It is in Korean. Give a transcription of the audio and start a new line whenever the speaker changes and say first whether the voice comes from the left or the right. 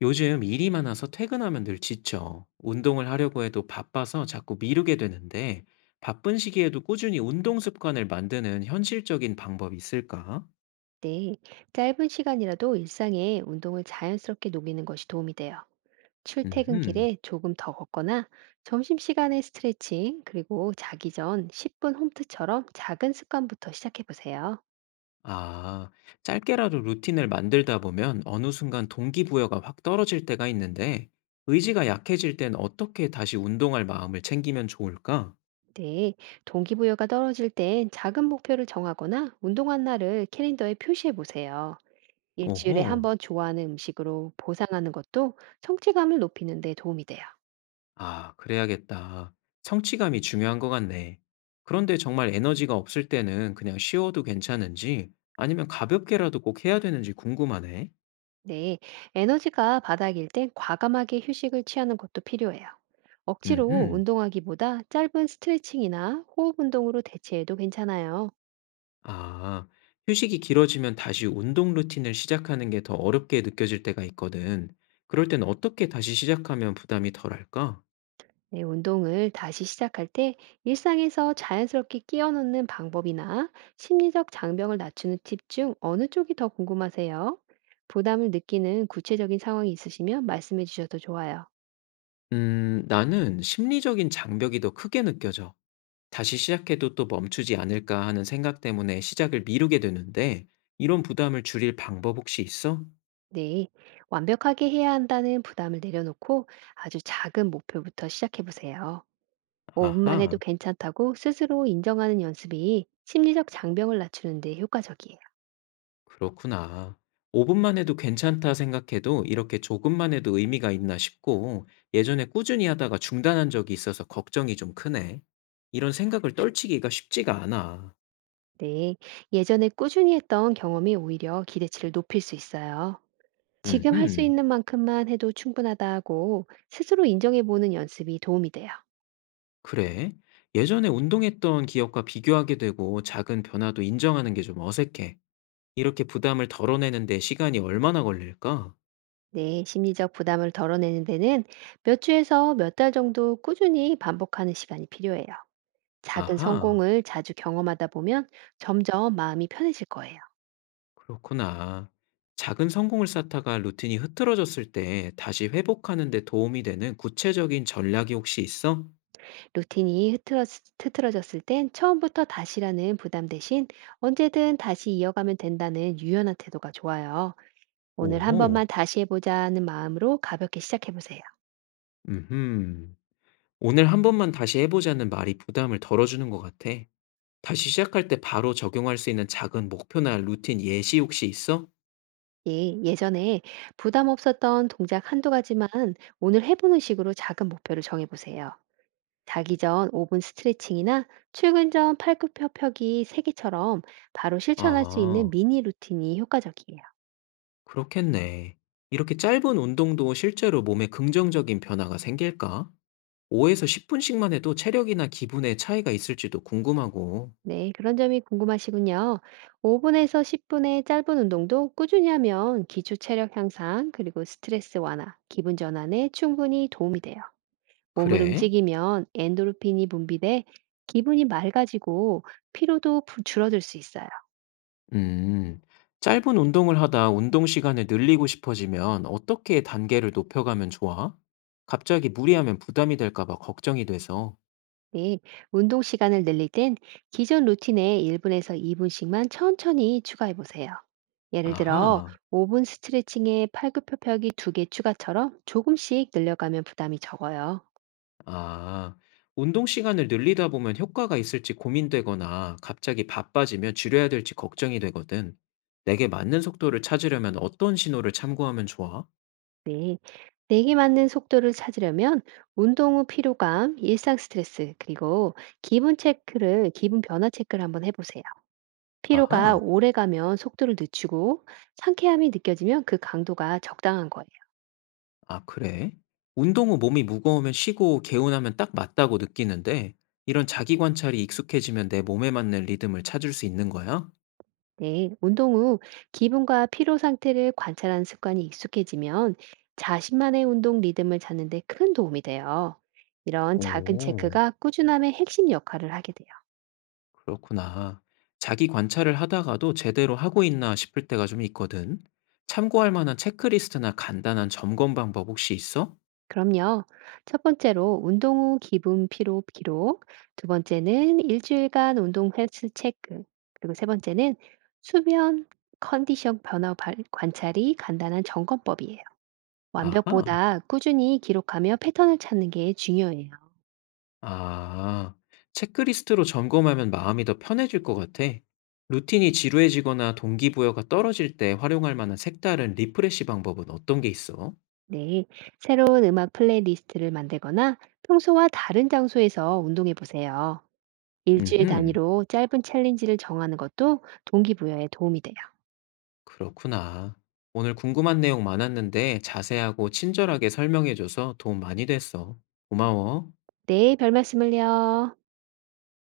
left: 요즘 일이 많아서 퇴근하면 늘 지쳐. 운동을 하려고 해도 바빠서 자꾸 미루게 되는데, 바쁜 시기에도 꾸준히 운동 습관을 만드는 현실적인 방법이 있을까?
right: 네, 짧은 시간이라도 일상에 운동을 자연스럽게 녹이는 것이 도움이 돼요.
left: 음,
right: 출퇴근길에 조금 더 걷거나 점심시간에 스트레칭, 그리고 자기 전 10분 홈트처럼 작은 습관부터 시작해 보세요.
left: 아, 짧게라도 루틴을 만들다 보면 어느 순간 동기부여가 확 떨어질 때가 있는데, 의지가 약해질 땐 어떻게 다시 운동할 마음을 챙기면 좋을까?
right: 네, 동기부여가 떨어질 땐 작은 목표를 정하거나 운동한 날을 캘린더에 표시해 보세요. 일주일에 한
left: 오호.
right: 번 좋아하는 음식으로 보상하는 것도 성취감을 높이는 데 도움이 돼요.
left: 아, 그래야겠다. 성취감이 중요한 것 같네. 그런데 정말 에너지가 없을 때는 그냥 쉬어도 괜찮은지 아니면 가볍게라도 꼭 해야 되는지 궁금하네.
right: 네, 에너지가 바닥일 땐 과감하게 휴식을 취하는 것도 필요해요. 억지로
left: 음흠.
right: 운동하기보다 짧은 스트레칭이나 호흡 운동으로 대체해도 괜찮아요.
left: 아, 휴식이 길어지면 다시 운동 루틴을 시작하는 게 더 어렵게 느껴질 때가 있거든. 그럴 땐 어떻게 다시 시작하면 부담이 덜할까?
right: 네, 운동을 다시 시작할 때 일상에서 자연스럽게 끼워 넣는 방법이나 심리적 장벽을 낮추는 팁 중 어느 쪽이 더 궁금하세요? 부담을 느끼는 구체적인 상황이 있으시면 말씀해 주셔도 좋아요.
left: 나는 심리적인 장벽이 더 크게 느껴져. '다시 시작해도 또 멈추지 않을까.' 하는 생각 때문에 시작을 미루게 되는데 이런 부담을 줄일 방법 혹시 있어?
right: 네, 완벽하게 해야 한다는 부담을 내려놓고 아주 작은 목표부터 시작해 보세요. 5분만 해도
left: 아하.
right: 괜찮다고 스스로 인정하는 연습이 심리적 장벽을 낮추는 데 효과적이에요.
left: 그렇구나. ''5 분만 해도 괜찮다.' 생각해도 이렇게 조금만 해도 의미가 있나.' 싶고 예전에 꾸준히 하다가 중단한 적이 있어서 걱정이 좀 크네. 이런 생각을 떨치기가 쉽지가 않아.
right: 네. 예전에 꾸준히 했던 경험이 오히려 기대치를 높일 수 있어요. 지금 할 수
left: 음흠.
right: 있는 만큼만 해도 충분하다고 스스로 인정해 보는 연습이 도움이 돼요.
left: 그래. 예전에 운동했던 기억과 비교하게 되고 작은 변화도 인정하는 게 좀 어색해. 이렇게 부담을 덜어내는 데 시간이 얼마나 걸릴까?
right: 네, 심리적 부담을 덜어내는 데는 몇 주에서 몇 달 정도 꾸준히 반복하는 시간이 필요해요. 작은
left: 아하,
right: 성공을 자주 경험하다 보면 점점 마음이 편해질 거예요.
left: 그렇구나. 작은 성공을 쌓다가 루틴이 흐트러졌을 때 다시 회복하는 데 도움이 되는 구체적인 전략이 혹시 있어?
right: 루틴이 흐트러, 흐트러졌을 땐 처음부터 다시라는 부담 대신 언제든 다시 이어가면 된다는 유연한 태도가 좋아요. 오늘 한
left: 오호,
right: 번만 다시 해보자는 마음으로 가볍게 시작해보세요.
left: 음흠. 오늘 한 번만 다시 해보자는 말이 부담을 덜어주는 것 같아. 다시 시작할 때 바로 적용할 수 있는 작은 목표나 루틴 예시 혹시 있어?
right: 예, 예전에 부담 없었던 동작 한두 가지만 오늘 해보는 식으로 작은 목표를 정해보세요. 자기 전 5분 스트레칭이나 출근 전 팔굽혀펴기 3개처럼 바로 실천할 수 있는
left: 아,
right: 미니 루틴이 효과적이에요.
left: 그렇겠네. 이렇게 짧은 운동도 실제로 몸에 긍정적인 변화가 생길까? 5에서 10분씩만 해도 체력이나 기분에 차이가 있을지도 궁금하고.
right: 네, 그런 점이 궁금하시군요. 5분에서 10분의 짧은 운동도 꾸준히 하면 기초 체력 향상, 그리고 스트레스 완화, 기분 전환에 충분히 도움이 돼요. 몸을
left: 그래?
right: 움직이면 엔도르핀이 분비돼 기분이 맑아지고 피로도 줄어들 수 있어요.
left: 음. 짧은 운동을 하다 운동 시간을 늘리고 싶어지면 어떻게 단계를 높여가면 좋아? 갑자기 무리하면 부담이 될까 봐 걱정이 돼서.
right: 네, 운동 시간을 늘릴 땐 기존 루틴에 1분에서 2분씩만 천천히 추가해 보세요. 예를 들어
left: 아하.
right: 5분 스트레칭에 팔굽혀펴기 2개 추가처럼 조금씩 늘려가면 부담이 적어요.
left: 아. 운동 시간을 늘리다 보면 효과가 있을지 고민되거나 갑자기 바빠지면 줄여야 될지 걱정이 되거든. 내게 맞는 속도를 찾으려면 어떤 신호를 참고하면 좋아?
right: 네. 내게 맞는 속도를 찾으려면 운동 후 피로감, 일상 스트레스, 그리고 기분 변화 체크를 한번 해보세요. 피로가
left: 아하.
right: 오래 가면 속도를 늦추고 상쾌함이 느껴지면 그 강도가 적당한 거예요.
left: 아 그래? 운동 후 몸이 무거우면 쉬고 개운하면 딱 맞다고 느끼는데 이런 자기 관찰이 익숙해지면 내 몸에 맞는 리듬을 찾을 수 있는 거야?
right: 네. 운동 후 기분과 피로 상태를 관찰하는 습관이 익숙해지면 자신만의 운동 리듬을 찾는 데 큰 도움이 돼요. 이런 작은
left: 오,
right: 체크가 꾸준함의 핵심 역할을 하게 돼요.
left: 그렇구나. 자기 관찰을 하다가도 제대로 하고 있나 싶을 때가 좀 있거든. 참고할 만한 체크리스트나 간단한 점검 방법 혹시 있어?
right: 그럼요. 첫 번째로 운동 후 기분 피로 기록, 두 번째는 일주일간 운동 횟수 체크, 그리고 세 번째는 수면 컨디션 변화 관찰이 간단한 점검법이에요.
left: 아하.
right: 완벽보다 꾸준히 기록하며 패턴을 찾는 게 중요해요.
left: 아, 체크리스트로 점검하면 마음이 더 편해질 것 같아. 루틴이 지루해지거나 동기부여가 떨어질 때 활용할 만한 색다른 리프레시 방법은 어떤 게 있어?
right: 네. 새로운 음악 플레이리스트를 만들거나 평소와 다른 장소에서 운동해 보세요. 일주일
left: 음흠,
right: 단위로 짧은 챌린지를 정하는 것도 동기부여에 도움이 돼요.
left: 그렇구나. 오늘 궁금한 내용 많았는데 자세하고 친절하게 설명해줘서 도움 많이 됐어. 고마워.
right: 네, 별 말씀을요.